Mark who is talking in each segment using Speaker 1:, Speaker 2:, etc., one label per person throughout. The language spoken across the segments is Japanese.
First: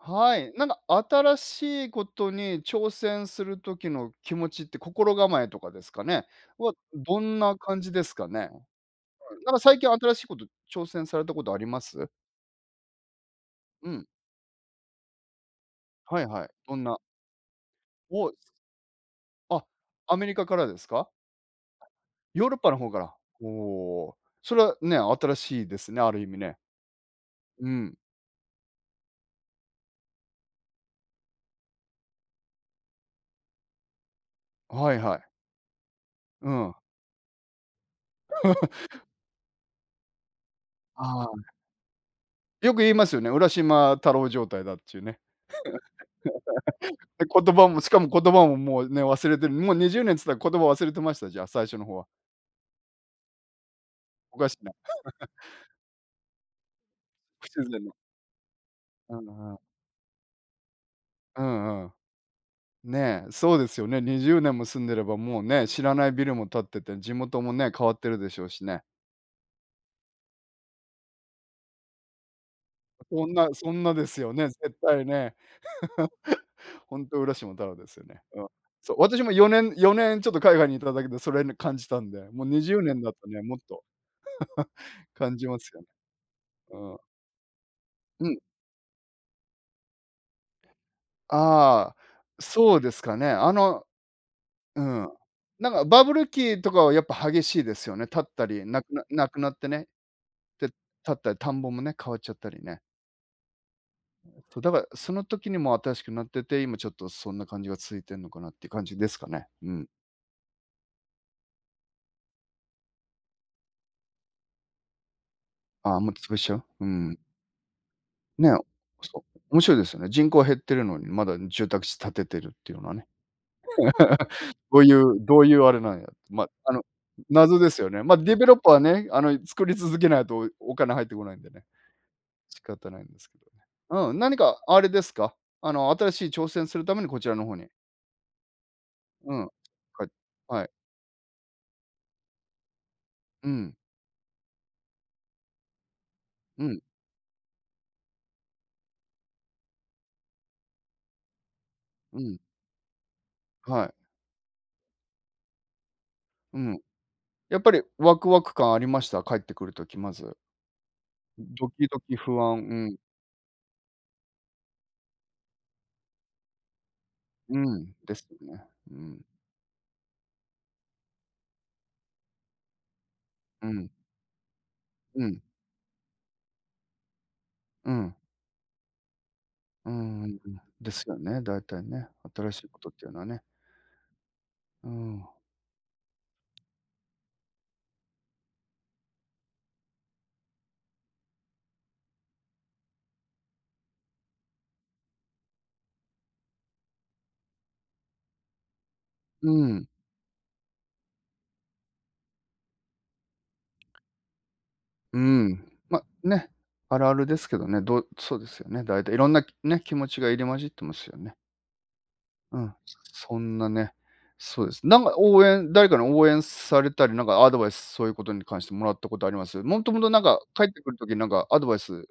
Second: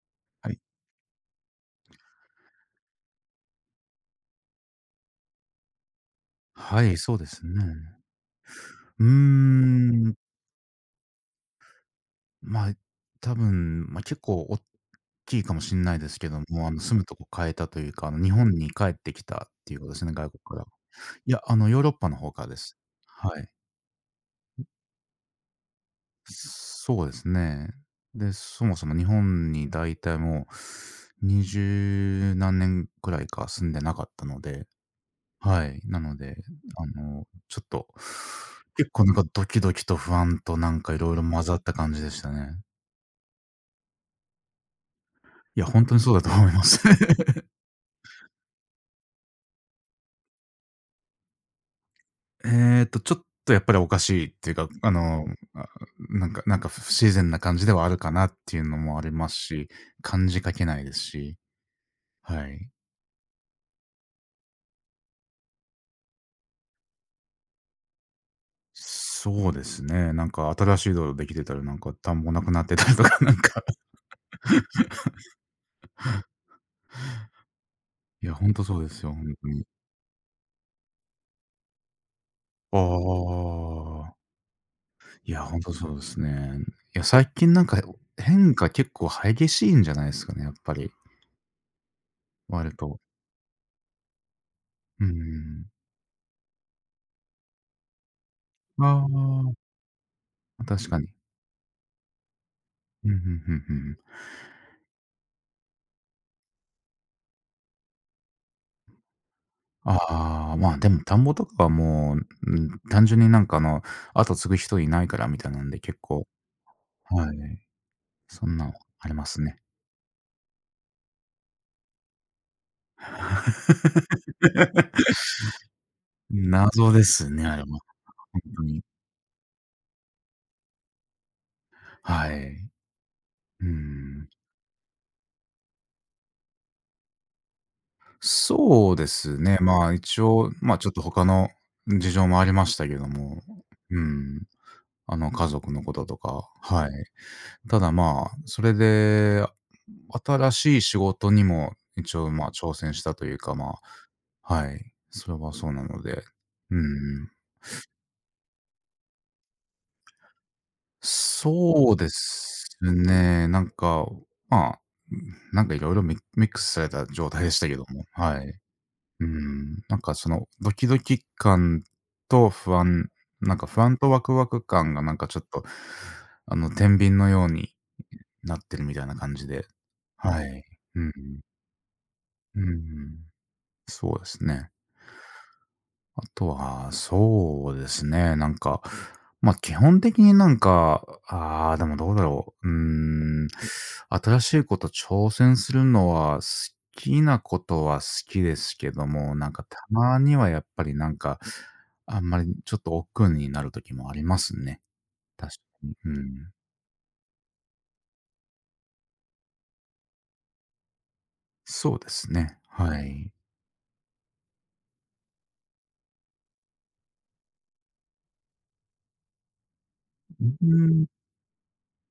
Speaker 1: は
Speaker 2: は
Speaker 1: い。
Speaker 2: い。
Speaker 1: なんか新しいことに挑戦する時の気持ちって、心構えとかですかね？は、
Speaker 2: はい、そう
Speaker 1: ど
Speaker 2: で
Speaker 1: ん
Speaker 2: す
Speaker 1: な
Speaker 2: ね。
Speaker 1: 感じですかね？
Speaker 2: うー
Speaker 1: なんか最近新
Speaker 2: ん、
Speaker 1: しいこと挑戦されたことあります？
Speaker 2: まあ、多分、
Speaker 1: う
Speaker 2: まあ、
Speaker 1: ん。
Speaker 2: 結構大きいかもしんないです
Speaker 1: はい
Speaker 2: けど
Speaker 1: はい。
Speaker 2: も、
Speaker 1: どんな
Speaker 2: 住むとこ変えたというか、
Speaker 1: お、
Speaker 2: 日本に帰ってきたっ
Speaker 1: あ、
Speaker 2: ていうことですね、
Speaker 1: アメ
Speaker 2: 外
Speaker 1: リ
Speaker 2: 国
Speaker 1: カか
Speaker 2: から。
Speaker 1: らですか？
Speaker 2: いや、ヨーロッパの方か
Speaker 1: ヨ
Speaker 2: ら
Speaker 1: ーロ
Speaker 2: で
Speaker 1: ッパの
Speaker 2: す。
Speaker 1: 方から。
Speaker 2: は
Speaker 1: お
Speaker 2: い。
Speaker 1: お。それはね、新しいですね、ある意味ね。
Speaker 2: そうです
Speaker 1: う
Speaker 2: ね。
Speaker 1: ん。
Speaker 2: で、そもそも日本にだいたい20何年くらいか住んでなかったので、
Speaker 1: はいはい。
Speaker 2: はい。なので、
Speaker 1: うん。
Speaker 2: あの、ちょっと、結構なんかドキドキと不安となんかいろい
Speaker 1: あ
Speaker 2: ろ
Speaker 1: あ、
Speaker 2: 混ざった感じでしたね。
Speaker 1: よく言いますよね、浦島太郎状態だっちゅうね。
Speaker 2: いや、ほんとにそうだと思います。
Speaker 1: で、言葉もしかも言葉ももうね、忘れてる。もう20年つったら言葉忘れてました？じゃあ、最初の方は。
Speaker 2: えっと、ちょっとやっぱりおかしいっ
Speaker 1: おか
Speaker 2: てい
Speaker 1: し
Speaker 2: う
Speaker 1: い
Speaker 2: か、
Speaker 1: な。
Speaker 2: あ、なんか不自然な
Speaker 1: 不
Speaker 2: 感
Speaker 1: 自
Speaker 2: じで
Speaker 1: 然
Speaker 2: はあ
Speaker 1: な。
Speaker 2: るかなっていうのもあり
Speaker 1: う
Speaker 2: ます
Speaker 1: んうん。
Speaker 2: し、感じかけないですし、
Speaker 1: うんうん。
Speaker 2: はい。
Speaker 1: ねえ、そうですよね。20年も住んでれば、もうね、知らないビルも建ってて、地元もね、変わってるでしょうしね。
Speaker 2: そうですね、なんか新しい道路できてたらなんか田んぼなくなってたりとか、
Speaker 1: そんなそんなですよね、絶対ね。ほんと浦島太郎ですよね。
Speaker 2: いや、
Speaker 1: う
Speaker 2: ほ
Speaker 1: ん。
Speaker 2: んとそうで
Speaker 1: そう、
Speaker 2: すよ、ほ
Speaker 1: 私も
Speaker 2: んと
Speaker 1: 4
Speaker 2: に。
Speaker 1: 年4年ちょっと海外にいただけで、それね、感じたんで、もう20年だと
Speaker 2: あ
Speaker 1: ね、もっと
Speaker 2: あ。い
Speaker 1: 感
Speaker 2: や、
Speaker 1: じ
Speaker 2: ほ
Speaker 1: ま
Speaker 2: ん
Speaker 1: す
Speaker 2: と
Speaker 1: よね。
Speaker 2: そうですね。
Speaker 1: うん。
Speaker 2: いや、最近なんか、
Speaker 1: うん。
Speaker 2: 変化結構激しいんじゃないですかね、やっぱり、
Speaker 1: ああ、
Speaker 2: 割
Speaker 1: そうで
Speaker 2: と。
Speaker 1: すかね。あのう
Speaker 2: う
Speaker 1: ん。な
Speaker 2: ん。
Speaker 1: んかバブル期とかはやっぱ激しいですよね。立ったり、なくななくなって
Speaker 2: あ
Speaker 1: ね、
Speaker 2: あ、
Speaker 1: で、立
Speaker 2: 確かに。
Speaker 1: ったり、田んぼもね、変わっちゃったりね。
Speaker 2: うん、うんうんうん。
Speaker 1: そう、だからその時にも新しくなってて、今ちょっとそんな感じが続いてんのかなっていう感じですかね。うん。
Speaker 2: ああ、まあ、でも田んぼとかはもう、うん、単純に後継ぐ人いないからみたいなんで
Speaker 1: あ
Speaker 2: 結
Speaker 1: あ、もう
Speaker 2: 構、
Speaker 1: 潰しちゃう？うん。
Speaker 2: はい、そ
Speaker 1: ね、
Speaker 2: んなんあり
Speaker 1: そ
Speaker 2: ます
Speaker 1: う、
Speaker 2: ね。
Speaker 1: 面白いですよね。人口減ってるのに、まだ住宅地建ててるっていうのはね。どういう、どういうあれなんや。まあ、あの、
Speaker 2: 謎ですね、あ
Speaker 1: 謎
Speaker 2: れは
Speaker 1: で
Speaker 2: ほ
Speaker 1: すよね。まあ、ディ
Speaker 2: ん
Speaker 1: ベロッ
Speaker 2: と
Speaker 1: パーは
Speaker 2: に。
Speaker 1: ね、あの、作り続けないとお金入ってこないんでね。
Speaker 2: は
Speaker 1: 仕
Speaker 2: い。
Speaker 1: 方ないんですけ
Speaker 2: う
Speaker 1: どね。うん、
Speaker 2: ん。
Speaker 1: 何かあれですか？あの、新しい挑戦するためにこちらの方に
Speaker 2: そうで
Speaker 1: う
Speaker 2: す
Speaker 1: ん。
Speaker 2: ね。まあ、
Speaker 1: か
Speaker 2: 一応、
Speaker 1: はい。
Speaker 2: ま、あちょっと他の事情もありましたけども、
Speaker 1: うん、
Speaker 2: うん、家族のこととか、
Speaker 1: うん、
Speaker 2: はい。ただ、まあ、それで、新しい仕事にも一
Speaker 1: う
Speaker 2: 応、
Speaker 1: ん、
Speaker 2: ま、あ挑戦したというか、
Speaker 1: はい。
Speaker 2: はい、それはそうなので。
Speaker 1: う
Speaker 2: う
Speaker 1: ん。
Speaker 2: んん。
Speaker 1: やっぱりワクワク感ありました？帰ってくるときまず。ドキ
Speaker 2: そう
Speaker 1: ド
Speaker 2: で
Speaker 1: キ不安、う
Speaker 2: す
Speaker 1: ん、
Speaker 2: ね、なんか、まあ、なんかいろいろミミックスされた状態で
Speaker 1: う
Speaker 2: したけど
Speaker 1: ん、
Speaker 2: も、
Speaker 1: です
Speaker 2: はい。
Speaker 1: よね。うん、
Speaker 2: なんかそのドキドキ感と不安、
Speaker 1: う
Speaker 2: 不
Speaker 1: ん、
Speaker 2: 安とワクワク感がなん
Speaker 1: う
Speaker 2: かち
Speaker 1: ん、
Speaker 2: ょっと、天秤のように
Speaker 1: うん、
Speaker 2: なってるみたいな感じで。
Speaker 1: うんうんうんうんうん
Speaker 2: は
Speaker 1: うん
Speaker 2: い。
Speaker 1: で
Speaker 2: う
Speaker 1: すよね、大体ね。新
Speaker 2: う
Speaker 1: し
Speaker 2: ん
Speaker 1: い
Speaker 2: う
Speaker 1: ことっていうの
Speaker 2: ん。
Speaker 1: はね。
Speaker 2: そうですね。
Speaker 1: うん。
Speaker 2: あとは、そうですね、なんか、ま、あ基本的にでもどうだろう、新しいこと挑戦するのは、好きですけども、
Speaker 1: う
Speaker 2: た
Speaker 1: ん、
Speaker 2: まにはやっぱりあんまりちょっと億劫になる時もありますね。
Speaker 1: う
Speaker 2: 確か
Speaker 1: ん。
Speaker 2: に。
Speaker 1: ま、
Speaker 2: う
Speaker 1: ね、
Speaker 2: ん。
Speaker 1: あるあるですけどね、どうそうですよね、大体いろんなね、気持ちが入り混じってますよね。
Speaker 2: そうです
Speaker 1: う
Speaker 2: ね、
Speaker 1: ん、
Speaker 2: はい。
Speaker 1: そんなね、そうです。なんか応援誰かに応援されたり、なんかアドバイス、そういうことに関してもらったことあります？もともとなんか
Speaker 2: う
Speaker 1: 帰ってくると
Speaker 2: ー
Speaker 1: きになんかアドバイス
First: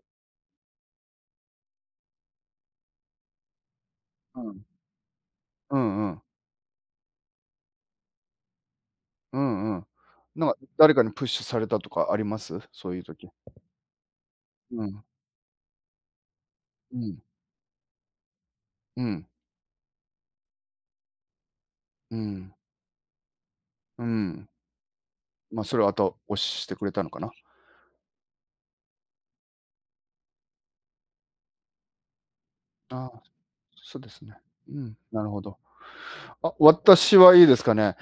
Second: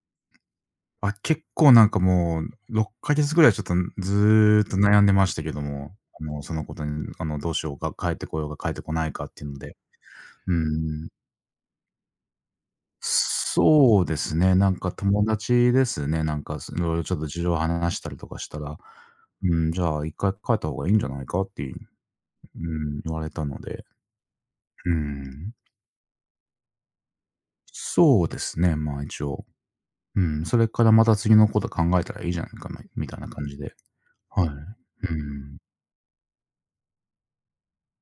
Speaker 2: あ、結構なんかもう、6ヶ月ぐらいちょっとず
Speaker 1: う
Speaker 2: ーっ
Speaker 1: ん、
Speaker 2: と悩んでましたけど
Speaker 1: う
Speaker 2: も、
Speaker 1: んうん、
Speaker 2: そのことに、どうしようか、帰ってこようか、帰ってこないかっ
Speaker 1: う
Speaker 2: ていうの
Speaker 1: んう
Speaker 2: で。
Speaker 1: ん。なん
Speaker 2: う
Speaker 1: か誰か
Speaker 2: ん。
Speaker 1: にプッシュされたとかあります？そういうとき
Speaker 2: そうですね、なん
Speaker 1: う
Speaker 2: か
Speaker 1: ん、
Speaker 2: 友達ですね、なんか
Speaker 1: う
Speaker 2: 色ちょ
Speaker 1: ん、
Speaker 2: っと事情を話したりとかしたら、
Speaker 1: うん、
Speaker 2: うん、じゃあ1回帰った方がいいんじゃないかっていう、
Speaker 1: うん、
Speaker 2: うん、言われたので。
Speaker 1: うん。
Speaker 2: うん。
Speaker 1: ま、それを後押ししてくれたのかな。
Speaker 2: そうですね、まあ、一応。うん、それからまた次のこと考えたらいいじゃないかな、み
Speaker 1: あ
Speaker 2: たい
Speaker 1: あ、
Speaker 2: な感じで。
Speaker 1: そうですね。
Speaker 2: はい。
Speaker 1: う
Speaker 2: う
Speaker 1: ん、なるほど。
Speaker 2: ん。
Speaker 1: あ、私はいいですかね。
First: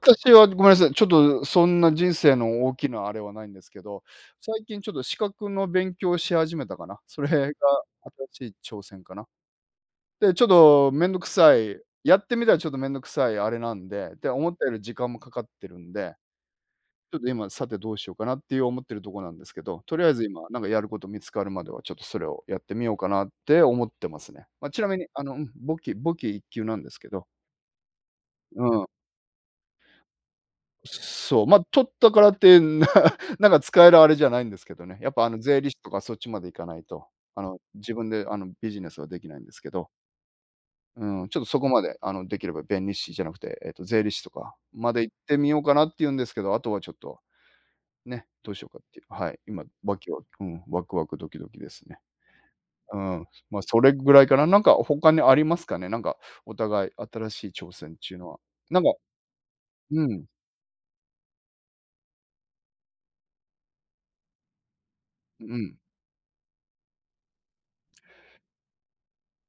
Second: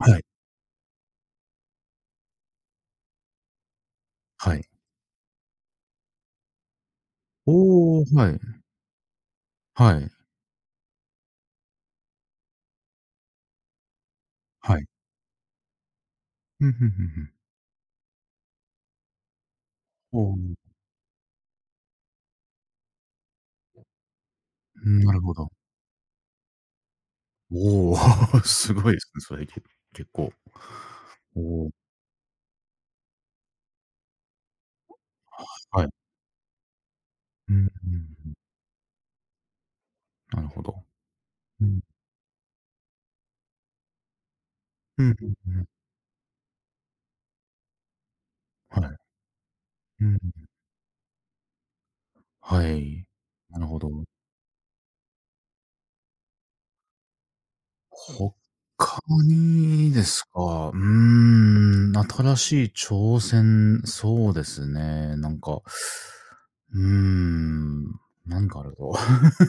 Speaker 2: はい、
Speaker 1: はごめんなさい、ちょっとそんな人生の大きなあれはないんですけど、
Speaker 2: は
Speaker 1: 最
Speaker 2: い。
Speaker 1: 近ちょっと資格の勉強をし始めたかな。それが
Speaker 2: おお、はい。
Speaker 1: 新しい挑戦かな。
Speaker 2: はい。
Speaker 1: で、ちょっとめんどくさい、やってみたらちょっとめんどくさいあれなんで、で、思ったよ
Speaker 2: は
Speaker 1: り
Speaker 2: い。
Speaker 1: 時間もかかってるんで、
Speaker 2: うん、ふんふん
Speaker 1: ちょっ
Speaker 2: ふ
Speaker 1: と
Speaker 2: ん。
Speaker 1: 今さてどうしようかなっていう思ってるとこなんですけど、とりあえ
Speaker 2: お
Speaker 1: ず
Speaker 2: お、う
Speaker 1: 今なんかやること見つかるまではちょっとそれをやってみようかなって思ってますね。まあ、ちなみ
Speaker 2: ん、
Speaker 1: に
Speaker 2: なる
Speaker 1: あ
Speaker 2: ほ
Speaker 1: の、うん、
Speaker 2: ど。
Speaker 1: 簿記簿記一級なんですけど。
Speaker 2: おお、
Speaker 1: う
Speaker 2: す
Speaker 1: ん。
Speaker 2: ごいですね、それ、結構。お
Speaker 1: そう、まあ、
Speaker 2: お、
Speaker 1: 取ったからって、な なんか使えるあれじゃないんですけどね。やっぱあの税理士
Speaker 2: は
Speaker 1: と
Speaker 2: い。
Speaker 1: かそっちまで行かないと、あ
Speaker 2: うん
Speaker 1: の
Speaker 2: うん
Speaker 1: 自分で
Speaker 2: うん。
Speaker 1: あのビジネスはできないんですけど、
Speaker 2: なるほど。
Speaker 1: うん、ちょっとそ
Speaker 2: う
Speaker 1: こ
Speaker 2: ん。
Speaker 1: まであのできれば弁理士じゃなくて、税理士とかまで
Speaker 2: うん
Speaker 1: 行っ
Speaker 2: うん
Speaker 1: てみ
Speaker 2: う
Speaker 1: よう
Speaker 2: ん。
Speaker 1: かなって言うんですけど、あとはちょっと、ね、どうしようか
Speaker 2: は
Speaker 1: って
Speaker 2: い。
Speaker 1: いう、はい、今わ
Speaker 2: う
Speaker 1: きわ
Speaker 2: ん。
Speaker 1: うん、ワクワクドキドキですね。
Speaker 2: は
Speaker 1: う
Speaker 2: い。
Speaker 1: ん、
Speaker 2: な
Speaker 1: まあ、
Speaker 2: るほ
Speaker 1: それ
Speaker 2: ど。
Speaker 1: ぐらいかな。なんか他にありますかね？なんかお互い新しい挑戦っていうのは。なんか
Speaker 2: 他に
Speaker 1: う
Speaker 2: です
Speaker 1: ん、
Speaker 2: か、新しい挑戦、そうですね、
Speaker 1: うん。
Speaker 2: うーん、何かあると。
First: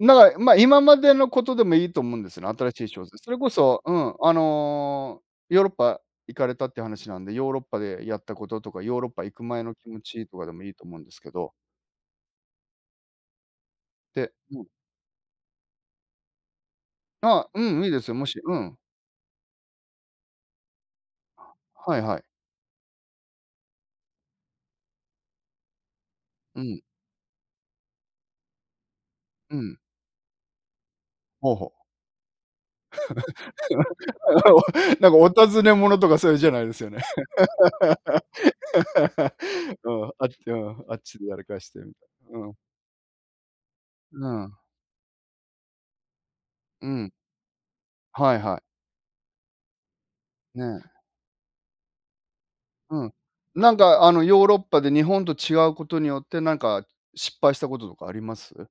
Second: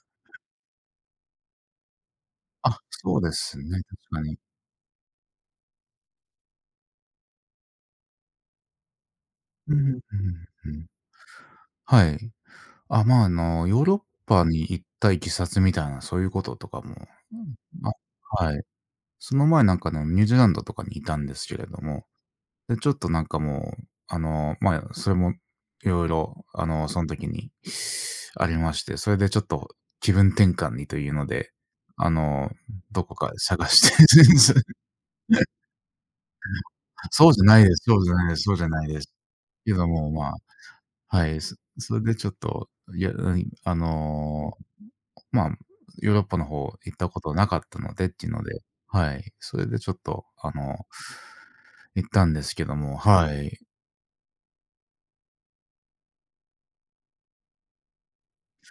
Speaker 1: だから、まあ、今までのことでもいいと思うんですよね、新
Speaker 2: あ、
Speaker 1: しい小
Speaker 2: そ
Speaker 1: 説。
Speaker 2: う
Speaker 1: そ
Speaker 2: で
Speaker 1: れこ
Speaker 2: すね、
Speaker 1: そ、うん、
Speaker 2: 確か
Speaker 1: あ
Speaker 2: に。
Speaker 1: の、ヨーロッパ行かれたって話なんで、ヨーロッパでやったこととか、ヨーロッパ行く前の
Speaker 2: うん
Speaker 1: 気
Speaker 2: う
Speaker 1: 持
Speaker 2: ん
Speaker 1: ちとかでも
Speaker 2: う
Speaker 1: い
Speaker 2: んう
Speaker 1: いと
Speaker 2: ん。
Speaker 1: 思うんですけど、
Speaker 2: はい。あ、まあ、ヨーロッ
Speaker 1: で、
Speaker 2: パ
Speaker 1: う
Speaker 2: に
Speaker 1: ん、
Speaker 2: 行ったいきさつみたいな、そういうこととかも、う
Speaker 1: あ、うん、
Speaker 2: ん、
Speaker 1: いい
Speaker 2: あ、
Speaker 1: ですよ、もしう
Speaker 2: はい。
Speaker 1: ん、
Speaker 2: その前なんかのニュージーランドとかにいたんですけれど
Speaker 1: はい
Speaker 2: も、
Speaker 1: はい。
Speaker 2: で、ちょっとなんかもう、あの、まあ、それもいろいろ
Speaker 1: うん、
Speaker 2: その時にありまして、それでちょっ
Speaker 1: う
Speaker 2: と
Speaker 1: ん、
Speaker 2: 気分転換にというので、
Speaker 1: ほうほう。
Speaker 2: あの、どこか探して。
Speaker 1: なんかお尋ね物とかそういうじゃないですよね。
Speaker 2: そうじゃないです、そうじゃないです、そうじゃないです。けど
Speaker 1: う
Speaker 2: も、
Speaker 1: ん、あっ
Speaker 2: ま
Speaker 1: ちうん、あっ
Speaker 2: あ、
Speaker 1: ちで
Speaker 2: は
Speaker 1: や
Speaker 2: い、
Speaker 1: らかしてみ
Speaker 2: それ
Speaker 1: た
Speaker 2: でちょ
Speaker 1: い
Speaker 2: っ
Speaker 1: な。うん、
Speaker 2: と、いや、うん、
Speaker 1: うん、
Speaker 2: まあ、ヨーロッパの方
Speaker 1: う
Speaker 2: 行った
Speaker 1: ん、
Speaker 2: ことなかったのでっていう
Speaker 1: はい
Speaker 2: の
Speaker 1: は
Speaker 2: で、
Speaker 1: い。
Speaker 2: はい、それでちょっと、
Speaker 1: ね。
Speaker 2: 行ったんですけども、
Speaker 1: うん。
Speaker 2: はい。
Speaker 1: なんかあの、ヨーロッパで日本と違うことによって、なんか失敗したこととかあります？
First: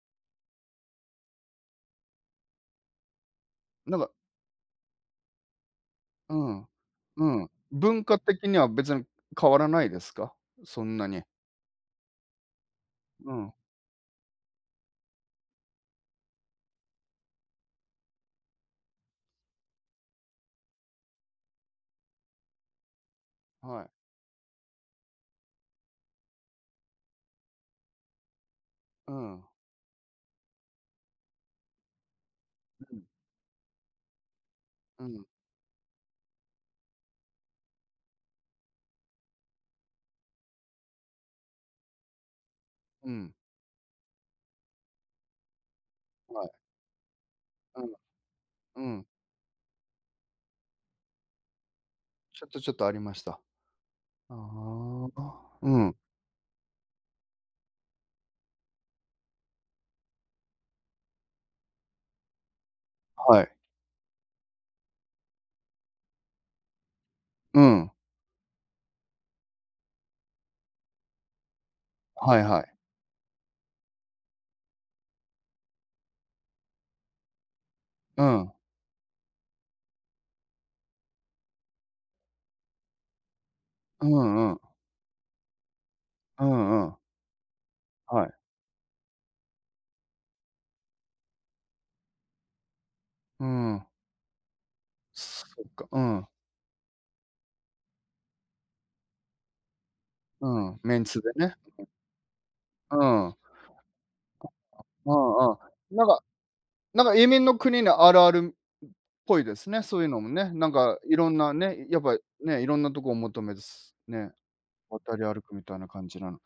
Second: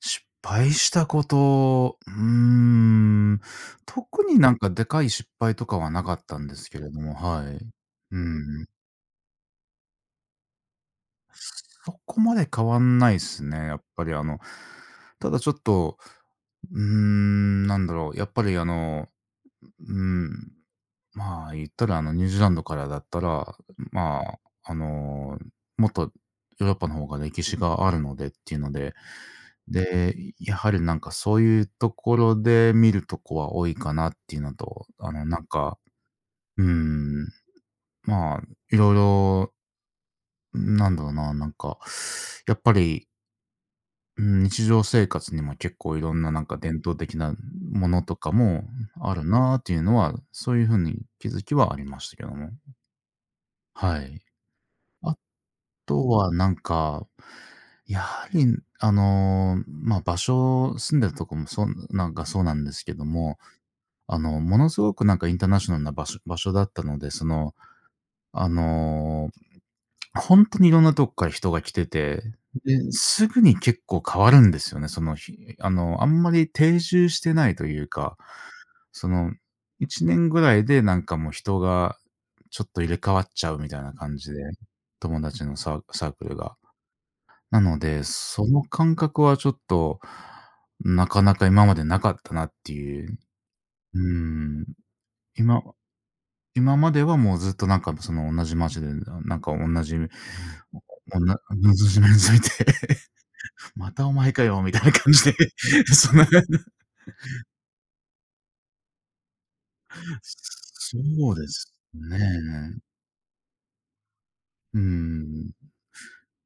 Speaker 2: 失敗したこと、うーん、
Speaker 1: なんか
Speaker 2: 特になんかでかい失敗とかはなかっ
Speaker 1: う
Speaker 2: たんで
Speaker 1: ん。
Speaker 2: すけれども、
Speaker 1: う
Speaker 2: は
Speaker 1: ん。
Speaker 2: い。
Speaker 1: 文化
Speaker 2: う
Speaker 1: 的に
Speaker 2: ん。
Speaker 1: は別に変わらないですか？そんなに。
Speaker 2: そこまで変わんないで
Speaker 1: う
Speaker 2: す
Speaker 1: ん。
Speaker 2: ね、やっぱりあの、ただちょっと、うーん、なんだろう、やっぱりうん、まあ、言ったら、ニュージーランドからだったら、
Speaker 1: はい。
Speaker 2: まあ、あの、もっとヨーロッパの方が歴史があるのでっていうので、
Speaker 1: うん。う
Speaker 2: で、やはりなんかそういうところで見
Speaker 1: ん。
Speaker 2: るとこは多いかなっていうのと、
Speaker 1: う
Speaker 2: あ
Speaker 1: ん。
Speaker 2: の、なんか、うーん、まあ、いろいろ、なんだろうな、なんか、やっぱり、
Speaker 1: うん。
Speaker 2: うん、日常生活にも結構いろんなな
Speaker 1: は
Speaker 2: ん
Speaker 1: い。
Speaker 2: か伝統的な
Speaker 1: う
Speaker 2: も
Speaker 1: ん。
Speaker 2: のとかも
Speaker 1: うん。
Speaker 2: あるなっていうのは、そういう風に気づきはありましたけど
Speaker 1: ちょっ
Speaker 2: も。
Speaker 1: とちょっとありました。
Speaker 2: はい。
Speaker 1: あ
Speaker 2: あ
Speaker 1: あ。うん。
Speaker 2: とはなんか、やはり、場所、住んでるとこもそうなんかそうなんですけども、
Speaker 1: はい。
Speaker 2: ものすごくなんかインターナショナルな場所だったので、
Speaker 1: うん。
Speaker 2: あの、本当にいろんなとこから人が来てて、
Speaker 1: はいはい。
Speaker 2: で、すぐに結構変わるんですよね。その日、あんまり定住してないというか、
Speaker 1: うん。
Speaker 2: その、1年ぐらいでなんかもう人がちょっと入れ替わっちゃうみたいな
Speaker 1: う
Speaker 2: 感じで、
Speaker 1: んうん。
Speaker 2: 友達のサークル
Speaker 1: う
Speaker 2: が。
Speaker 1: んうん。
Speaker 2: なので、
Speaker 1: はい。
Speaker 2: その感覚はちょっと、なかなか今までなかったなっていう。
Speaker 1: うん。
Speaker 2: うーん。
Speaker 1: そ
Speaker 2: 今
Speaker 1: っか。うん。
Speaker 2: 今まではもうずっとなんかその同じ街で、なんか同じ、
Speaker 1: うん。メンツ
Speaker 2: お
Speaker 1: で
Speaker 2: な
Speaker 1: ね。
Speaker 2: 同じ面ついて、
Speaker 1: うん。う
Speaker 2: またお前かよみたいな感じで、
Speaker 1: んう ん。なん
Speaker 2: そん
Speaker 1: か
Speaker 2: な
Speaker 1: なんか移民の国にあるあるっぽいですね、そういうのもね。なんか
Speaker 2: そ
Speaker 1: いろ
Speaker 2: う
Speaker 1: ん
Speaker 2: で
Speaker 1: な
Speaker 2: す
Speaker 1: ね、やっぱね、いろ
Speaker 2: ね。
Speaker 1: んなとこを求めずね、
Speaker 2: うー
Speaker 1: 渡り歩
Speaker 2: ん。
Speaker 1: くみたいな感じなの。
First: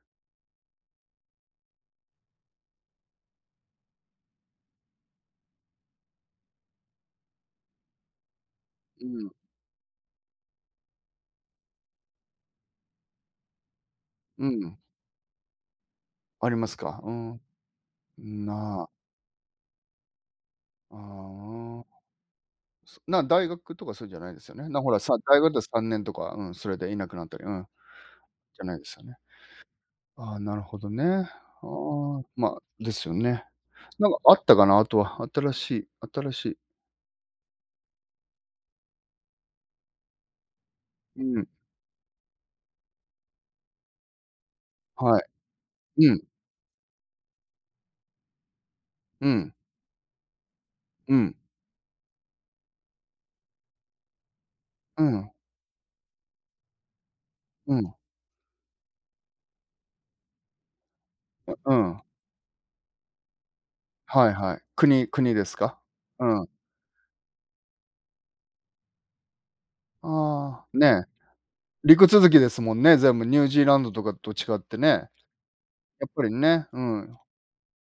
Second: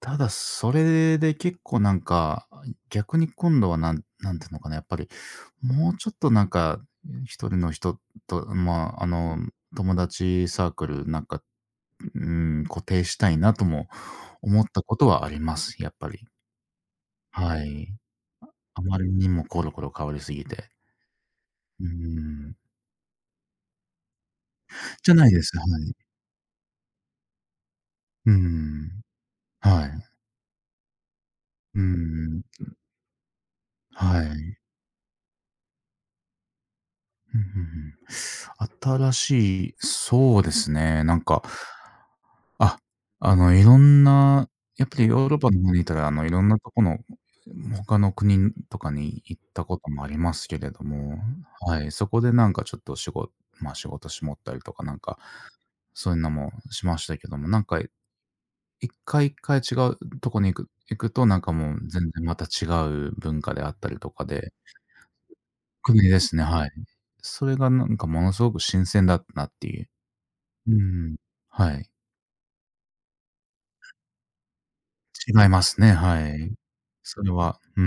Speaker 2: ただ、それで結構なんか、逆に今度はなんていうのかな、やっぱり、もうちょっとなんか、一人の人と、ま
Speaker 1: う
Speaker 2: あ、
Speaker 1: ん、
Speaker 2: 友達サークルなんか、うん、固定したいなとも
Speaker 1: う
Speaker 2: 思っ
Speaker 1: ん、
Speaker 2: たことはあります、やっぱり。
Speaker 1: ありますか。うん、
Speaker 2: はい。あ
Speaker 1: な
Speaker 2: まりにもコロコロ変わりすぎて。
Speaker 1: あ、あ
Speaker 2: うー
Speaker 1: あ。
Speaker 2: ん。
Speaker 1: そな、大学とかそうじゃないですよね。な、ほら、
Speaker 2: じ
Speaker 1: さ
Speaker 2: ゃない
Speaker 1: 大
Speaker 2: で
Speaker 1: 学
Speaker 2: す。
Speaker 1: だと
Speaker 2: は
Speaker 1: 3
Speaker 2: い。
Speaker 1: 年とか、うん、それでいなくなったり、うん。
Speaker 2: うー
Speaker 1: じゃないです
Speaker 2: ん。
Speaker 1: よね。
Speaker 2: はい。
Speaker 1: ああ、なるほどね。あ
Speaker 2: う
Speaker 1: あ、
Speaker 2: ーん。
Speaker 1: まあ、ですよね。なんか
Speaker 2: はい。
Speaker 1: あった
Speaker 2: う
Speaker 1: かな、あとは、新しい新しい
Speaker 2: んうんうん。新しい、そうですね、なん
Speaker 1: う
Speaker 2: か、
Speaker 1: ん、
Speaker 2: あ、あの、いろんな、やっぱり
Speaker 1: はい。
Speaker 2: ヨーロッパの方にいたら、あ
Speaker 1: うん、
Speaker 2: の、いろんなとこの、他の国とかに
Speaker 1: う
Speaker 2: 行っ
Speaker 1: ん、
Speaker 2: たこともありますけれど
Speaker 1: う
Speaker 2: も、
Speaker 1: ん、
Speaker 2: はい、そこでなんかちょっと仕事、仕事しもったりとかなん
Speaker 1: う
Speaker 2: か、
Speaker 1: ん。
Speaker 2: そういうのもしましたけども、なん
Speaker 1: う
Speaker 2: か
Speaker 1: ん、
Speaker 2: 一回一回違うとこに行くと、なんか
Speaker 1: う
Speaker 2: もう
Speaker 1: ん、
Speaker 2: 全然また違う文化であったりとか
Speaker 1: はい
Speaker 2: で。
Speaker 1: はい。国国ですか？
Speaker 2: 国で
Speaker 1: う
Speaker 2: すね、
Speaker 1: ん。
Speaker 2: はい。それがなんかものすごく新鮮だったなっていう。
Speaker 1: あ
Speaker 2: うう
Speaker 1: あ、ねえ、
Speaker 2: ん。はい。
Speaker 1: 陸続きですもんね、全部ニュージーランドとかと違ってね。や
Speaker 2: 違いますね、
Speaker 1: っ
Speaker 2: は
Speaker 1: ぱり
Speaker 2: い。
Speaker 1: ね、うん。
Speaker 2: それは、うー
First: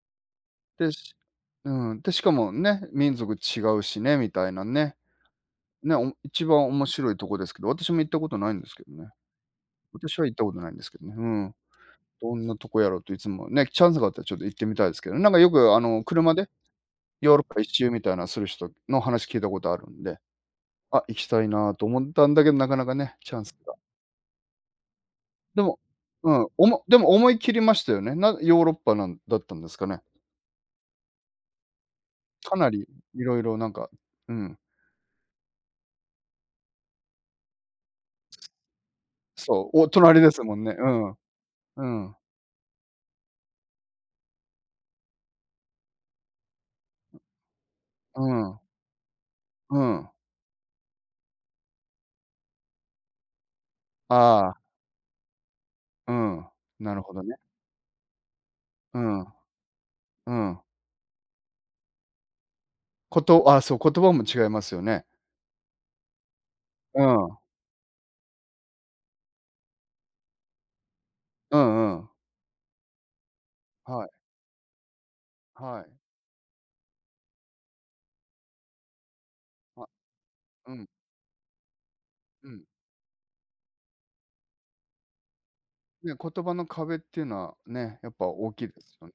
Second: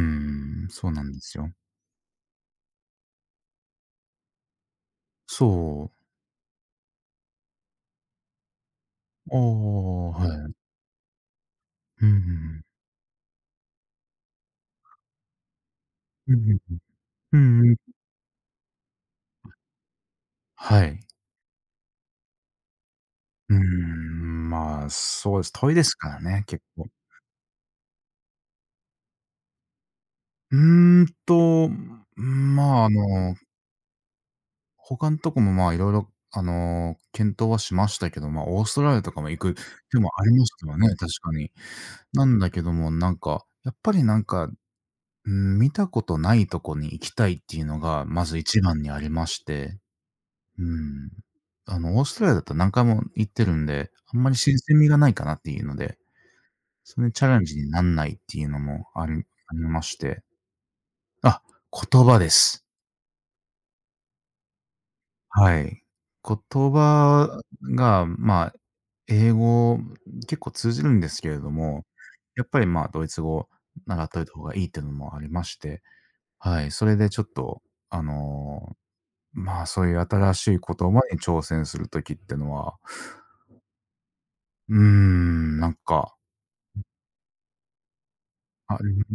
Speaker 2: ん、そ
Speaker 1: で、
Speaker 2: うなん
Speaker 1: し
Speaker 2: ですよ。
Speaker 1: うん、で、しかもね、民族違うしね、みたいなね。
Speaker 2: そう。
Speaker 1: ね、お一番面白いとこですけど、私も行ったことないんですけどね。
Speaker 2: おお、
Speaker 1: 私は
Speaker 2: はい。
Speaker 1: 行ったことないんですけどね。うん。
Speaker 2: うんう
Speaker 1: どんな
Speaker 2: ん
Speaker 1: とこやろうといつもね、チャンスがあったらちょっと行ってみたいですけどね、なんかよくあの、
Speaker 2: う
Speaker 1: 車
Speaker 2: ん。
Speaker 1: で
Speaker 2: うんう
Speaker 1: ヨーロッパ一
Speaker 2: ん。
Speaker 1: 周みたいなする人の話聞いたことあるんで。
Speaker 2: はい。
Speaker 1: あ、行きたいなと思ったんだけど、なかなかね、チャン
Speaker 2: うー
Speaker 1: スが。
Speaker 2: ん、まあ、そうです。
Speaker 1: で
Speaker 2: 遠い
Speaker 1: も
Speaker 2: ですから
Speaker 1: う
Speaker 2: ね、
Speaker 1: ん、
Speaker 2: 結
Speaker 1: おも
Speaker 2: 構。
Speaker 1: でも思い切りましたよね。なヨーロッパなんだったんですかね。
Speaker 2: うーんと、
Speaker 1: かな
Speaker 2: ま
Speaker 1: り
Speaker 2: あ、
Speaker 1: いろいろなんか、うん、
Speaker 2: 他のとこも、まあ、いろいろ、あの、検討はしましたけど、まあ、オーストラリアとかも行く
Speaker 1: そう、お
Speaker 2: 手も
Speaker 1: 隣
Speaker 2: あ
Speaker 1: で
Speaker 2: り
Speaker 1: す
Speaker 2: まし
Speaker 1: もん
Speaker 2: た
Speaker 1: ね。
Speaker 2: わね、
Speaker 1: う
Speaker 2: 確
Speaker 1: ん、
Speaker 2: かに。
Speaker 1: うん、
Speaker 2: なんだけども、なんか、やっぱりなんか、うん、見たことないとこに行きたいっていうのが、
Speaker 1: う
Speaker 2: まず
Speaker 1: ん、
Speaker 2: 一番にありまして、
Speaker 1: うん。
Speaker 2: うん。あの、オーストラリアだと何回も行ってるんで、あんまり
Speaker 1: あ
Speaker 2: 新鮮味がないかなっていうので、
Speaker 1: あ、うん、なる
Speaker 2: それ
Speaker 1: ほど
Speaker 2: チャ
Speaker 1: ね。
Speaker 2: レンジになんないっていうのも
Speaker 1: う
Speaker 2: あり
Speaker 1: ん、
Speaker 2: ありまして。
Speaker 1: うん。
Speaker 2: あ、言葉です。
Speaker 1: ことあ、そう、言葉も違いますよね。
Speaker 2: はい。言
Speaker 1: うん、
Speaker 2: 葉が、まあ、英語結構通じるんですけれど
Speaker 1: う
Speaker 2: も、
Speaker 1: んうん。
Speaker 2: やっぱり、まあ、ドイツ語
Speaker 1: は
Speaker 2: 習
Speaker 1: い、
Speaker 2: っといた方がいいっていうのもありまし
Speaker 1: は
Speaker 2: て、
Speaker 1: い。
Speaker 2: はい、それでちょっと、あのまあ、そ
Speaker 1: あ、
Speaker 2: ういう新しい言
Speaker 1: うん、
Speaker 2: 葉に挑戦するときって
Speaker 1: う
Speaker 2: の
Speaker 1: ん。
Speaker 2: は、うーん、なん
Speaker 1: ね、
Speaker 2: か、
Speaker 1: 言葉の壁っていうのはね、やっぱ大きいで
Speaker 2: あ
Speaker 1: す
Speaker 2: り
Speaker 1: よね。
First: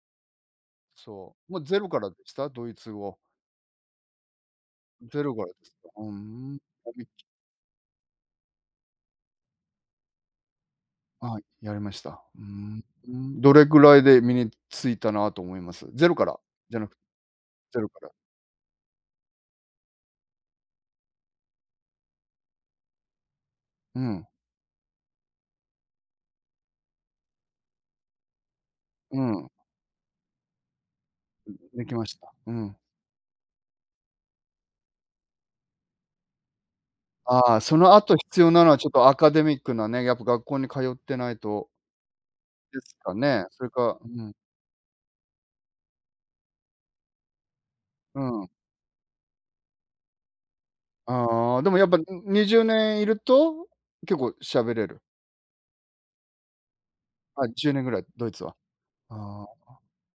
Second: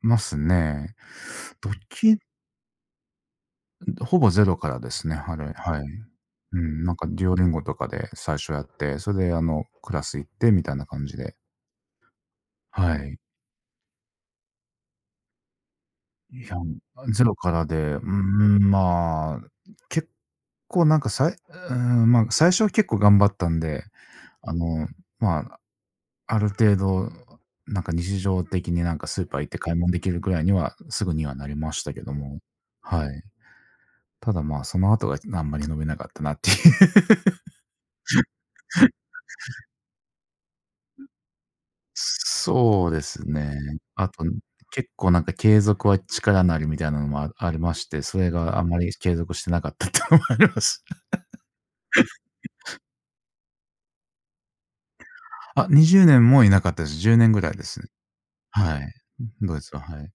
Speaker 2: ますね。
Speaker 1: そう。もうゼロからで
Speaker 2: 時
Speaker 1: した？ドイツ語。
Speaker 2: ほぼゼロからですね、
Speaker 1: ゼロ
Speaker 2: は
Speaker 1: から
Speaker 2: れ。
Speaker 1: です
Speaker 2: はい。
Speaker 1: か。うん
Speaker 2: う
Speaker 1: や
Speaker 2: ん、なん
Speaker 1: り
Speaker 2: かデュオリンゴとかで最初やって、それであの、クラス行ってみたいな感じで。
Speaker 1: はい、やりました。
Speaker 2: はい。
Speaker 1: どれぐらいで身についたなと思います？ゼロから
Speaker 2: いや、
Speaker 1: じゃなく、
Speaker 2: ゼロからで、
Speaker 1: ゼロ
Speaker 2: う
Speaker 1: か
Speaker 2: ー
Speaker 1: ら。
Speaker 2: ん、まあ、結構なんか、さいうーん、まあ、最初は結構頑張ったんで、
Speaker 1: うん、
Speaker 2: あの、まあ、ある程度、なんか日常的になんか
Speaker 1: う
Speaker 2: スーパー行
Speaker 1: ん、
Speaker 2: って買い物できるぐらいには、すぐにはなりまし
Speaker 1: で
Speaker 2: た
Speaker 1: き
Speaker 2: け
Speaker 1: ま
Speaker 2: ど
Speaker 1: した。
Speaker 2: も。
Speaker 1: うん。
Speaker 2: はい。ただ、まあ、その後があんまり伸びなかったなっていう。
Speaker 1: ああ、その後必要なのはちょっとアカデミックなね、やっぱ学校に通ってないとで
Speaker 2: そう
Speaker 1: す
Speaker 2: で
Speaker 1: か
Speaker 2: す
Speaker 1: ね。
Speaker 2: ね。
Speaker 1: それか、う
Speaker 2: あと、
Speaker 1: ん、
Speaker 2: 結構なんか継続は力なりみたいなのもありまして、そ
Speaker 1: う
Speaker 2: れ
Speaker 1: ん。
Speaker 2: があんまり継続してなかったっていうのもあります。
Speaker 1: ああ、でもやっぱ、20年いると、結構喋れる？
Speaker 2: あ、20年もいなかったです。10年ぐ
Speaker 1: あ、
Speaker 2: らいで
Speaker 1: 10
Speaker 2: す
Speaker 1: 年
Speaker 2: ね。
Speaker 1: ぐらい、ドイツは。
Speaker 2: はい。
Speaker 1: あ
Speaker 2: ドイ
Speaker 1: あ、
Speaker 2: ツは、はい。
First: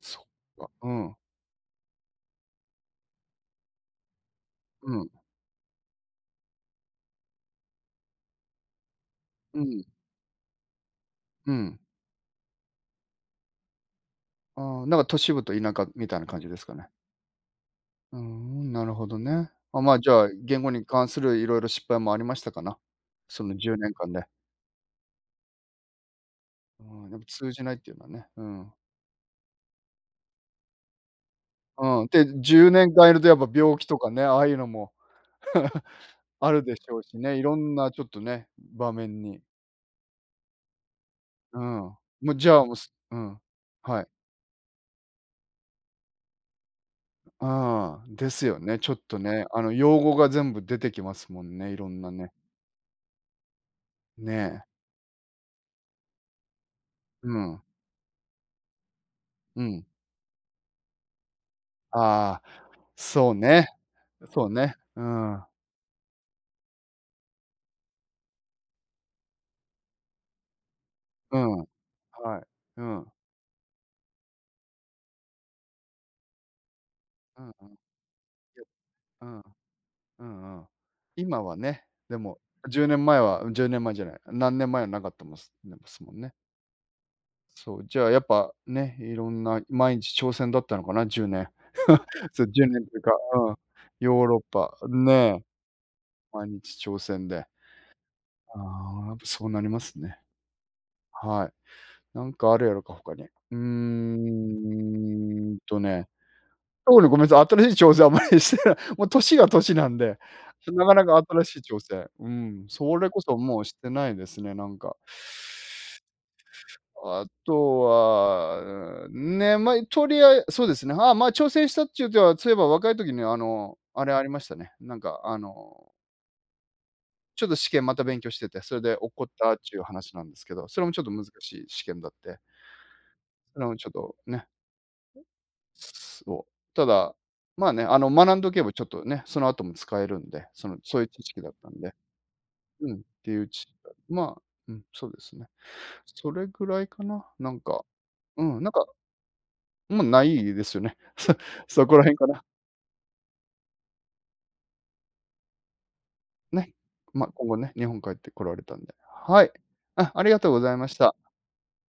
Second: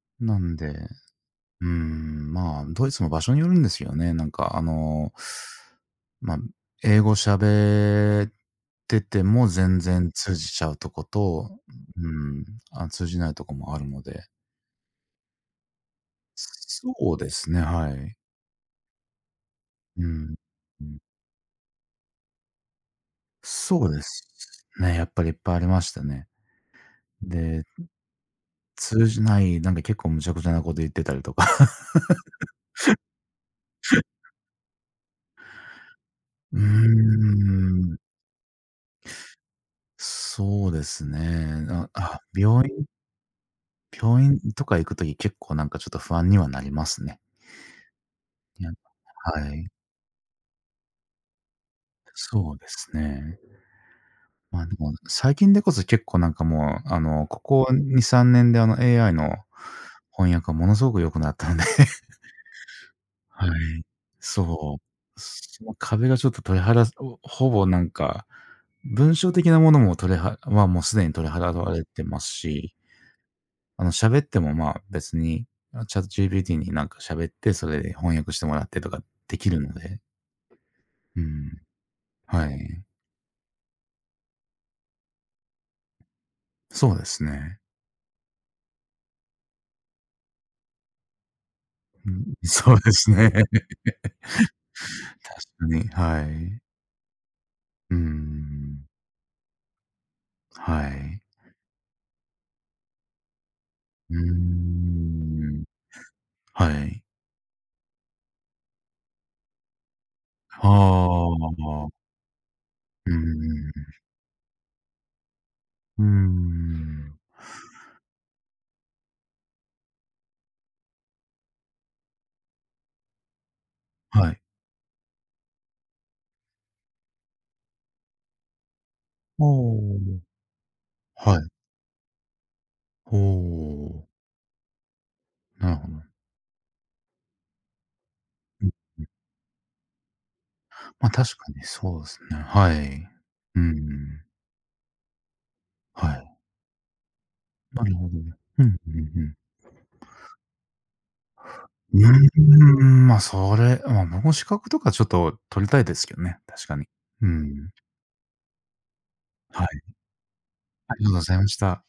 Speaker 1: そっ
Speaker 2: なんで、
Speaker 1: か。
Speaker 2: う
Speaker 1: うん、
Speaker 2: ーん、まあ、ドイツも場所によるんですよね。なんか、
Speaker 1: うん、
Speaker 2: まあ、英語喋ってても
Speaker 1: う
Speaker 2: 全
Speaker 1: ん、
Speaker 2: 然通じちゃうとこ
Speaker 1: う
Speaker 2: と、
Speaker 1: ん。
Speaker 2: うん、あ、通じないとこもあるので。
Speaker 1: ああ、なんか都市部と田舎みたいな感じですかね。
Speaker 2: そうですね、はい。
Speaker 1: なるほどね。あ、まあ、
Speaker 2: う
Speaker 1: じゃあ、
Speaker 2: ん。
Speaker 1: 言語に
Speaker 2: うん。
Speaker 1: 関するいろいろ失敗もありましたかな？その10
Speaker 2: そ
Speaker 1: 年
Speaker 2: うで
Speaker 1: 間
Speaker 2: す
Speaker 1: で。
Speaker 2: ね、やっぱりいっぱいありましたね。
Speaker 1: うん、やっぱ通じ
Speaker 2: で、
Speaker 1: ないっていうのはね、うん。
Speaker 2: 通じない、なんか結構むちゃくちゃなこと言ってたりとか。
Speaker 1: うん、で、10年間いるとやっぱ病気とかね、ああいうのも あ
Speaker 2: うー
Speaker 1: るでしょうしね、いろんな
Speaker 2: ん、
Speaker 1: ちょっとね、場面に。
Speaker 2: そうです
Speaker 1: うん。
Speaker 2: ね。あ、
Speaker 1: も
Speaker 2: あ、
Speaker 1: う、じゃあ、
Speaker 2: 病
Speaker 1: もう、
Speaker 2: 院
Speaker 1: すうん。はい。
Speaker 2: 病院とか行くとき結構なんかちょっと不安にはなりますね。
Speaker 1: ああ、ですよ
Speaker 2: いや、
Speaker 1: ね、ちょっとね、
Speaker 2: はい。
Speaker 1: 用語が全部出てきますもんね、いろんなね。
Speaker 2: そうですね。
Speaker 1: ねえ。
Speaker 2: ま、でも、最近でこそ結構なんかもう、あの、
Speaker 1: う
Speaker 2: こ
Speaker 1: ん、
Speaker 2: こ2、3年で、あの AI の
Speaker 1: うん。
Speaker 2: 翻訳がものすごく良くなったので
Speaker 1: ああ。そう
Speaker 2: は
Speaker 1: ね。
Speaker 2: い。
Speaker 1: そうね。
Speaker 2: そ
Speaker 1: う
Speaker 2: う。
Speaker 1: ん。
Speaker 2: その壁がちょっと取り払おほぼなんか、文章的なものも取りはは、もうすでに取り
Speaker 1: う
Speaker 2: 払
Speaker 1: ん。はい。
Speaker 2: われてますし、
Speaker 1: うん。
Speaker 2: 喋っても、まあ、別に、あ、ChatGPT になんか喋っ
Speaker 1: う
Speaker 2: て、そ
Speaker 1: ん。
Speaker 2: れで翻訳してもらってとか
Speaker 1: うん。
Speaker 2: できるので。
Speaker 1: うんうん。
Speaker 2: う
Speaker 1: 今は
Speaker 2: ん、
Speaker 1: ね、でも
Speaker 2: はい。
Speaker 1: 10年前は10年前じゃない、何年前はなかったもんすでますもんね。
Speaker 2: そうですね。
Speaker 1: そう、じゃあやっぱね、いろんな毎日挑戦だったのかな、10年。
Speaker 2: うん、
Speaker 1: そ う、10
Speaker 2: そう
Speaker 1: 年
Speaker 2: で
Speaker 1: という
Speaker 2: す
Speaker 1: か、
Speaker 2: ね。
Speaker 1: うん、ヨーロッパ、
Speaker 2: 確
Speaker 1: ね、
Speaker 2: かに、は
Speaker 1: 毎
Speaker 2: い。
Speaker 1: 日挑戦で。
Speaker 2: うん、
Speaker 1: ああ、やっぱそうなりますね。
Speaker 2: はい。
Speaker 1: はい。なんかあるやろか、他に。
Speaker 2: うー
Speaker 1: ーん
Speaker 2: ん、
Speaker 1: とね
Speaker 2: は
Speaker 1: そう
Speaker 2: い。
Speaker 1: ね、ごめんなさい。新しい挑戦あんまりしてない。もう年が年なんで、なかなか
Speaker 2: は
Speaker 1: 新しい挑戦、
Speaker 2: あ、
Speaker 1: うん、それ
Speaker 2: う
Speaker 1: こそもう
Speaker 2: ん。
Speaker 1: してないですね、なんか。
Speaker 2: うー
Speaker 1: あ
Speaker 2: ん、
Speaker 1: とは、ね、ま、とりあえそうですね、ああ、まあ、挑戦したっちゅうとは、そういえば若い時にあれあり
Speaker 2: は
Speaker 1: ま
Speaker 2: い。
Speaker 1: したね、ちょっと試験また勉強してて、それで落っこっ
Speaker 2: お
Speaker 1: たっちゅう
Speaker 2: お、
Speaker 1: 話なんですけど、それもちょっと難
Speaker 2: はい。
Speaker 1: しい試験だって、
Speaker 2: お
Speaker 1: それもちょっ
Speaker 2: お、
Speaker 1: とね
Speaker 2: なるほど。
Speaker 1: そう。ただ、まあね、学んどけ
Speaker 2: うん
Speaker 1: ばちょっ
Speaker 2: う
Speaker 1: と
Speaker 2: ん。
Speaker 1: ね、その後も使えるんで、その、そういう
Speaker 2: ま、
Speaker 1: 知
Speaker 2: 確
Speaker 1: 識だ
Speaker 2: か
Speaker 1: っ
Speaker 2: に
Speaker 1: たんで、
Speaker 2: そうですね、は
Speaker 1: うん、っ
Speaker 2: い。
Speaker 1: ていう
Speaker 2: う
Speaker 1: ち
Speaker 2: ん、
Speaker 1: まあ、うん、そうですね。
Speaker 2: はい。
Speaker 1: それぐらいかな、なん
Speaker 2: な
Speaker 1: か、
Speaker 2: るほど。うん、
Speaker 1: うん、
Speaker 2: う
Speaker 1: なん
Speaker 2: ん
Speaker 1: か、
Speaker 2: うん。
Speaker 1: もうないですよね。そそこ
Speaker 2: う
Speaker 1: ら辺かな。
Speaker 2: ーん、まあ、それ、まあ、僕も資格とかちょっと取りたいですけどね、確
Speaker 1: ね。
Speaker 2: かに。
Speaker 1: まあ、
Speaker 2: う
Speaker 1: 今後
Speaker 2: ん。
Speaker 1: ね、日本帰ってこられたんで。はい。
Speaker 2: はい、
Speaker 1: あ、ありがとうございま
Speaker 2: あ
Speaker 1: し
Speaker 2: りが
Speaker 1: た。
Speaker 2: とうございました。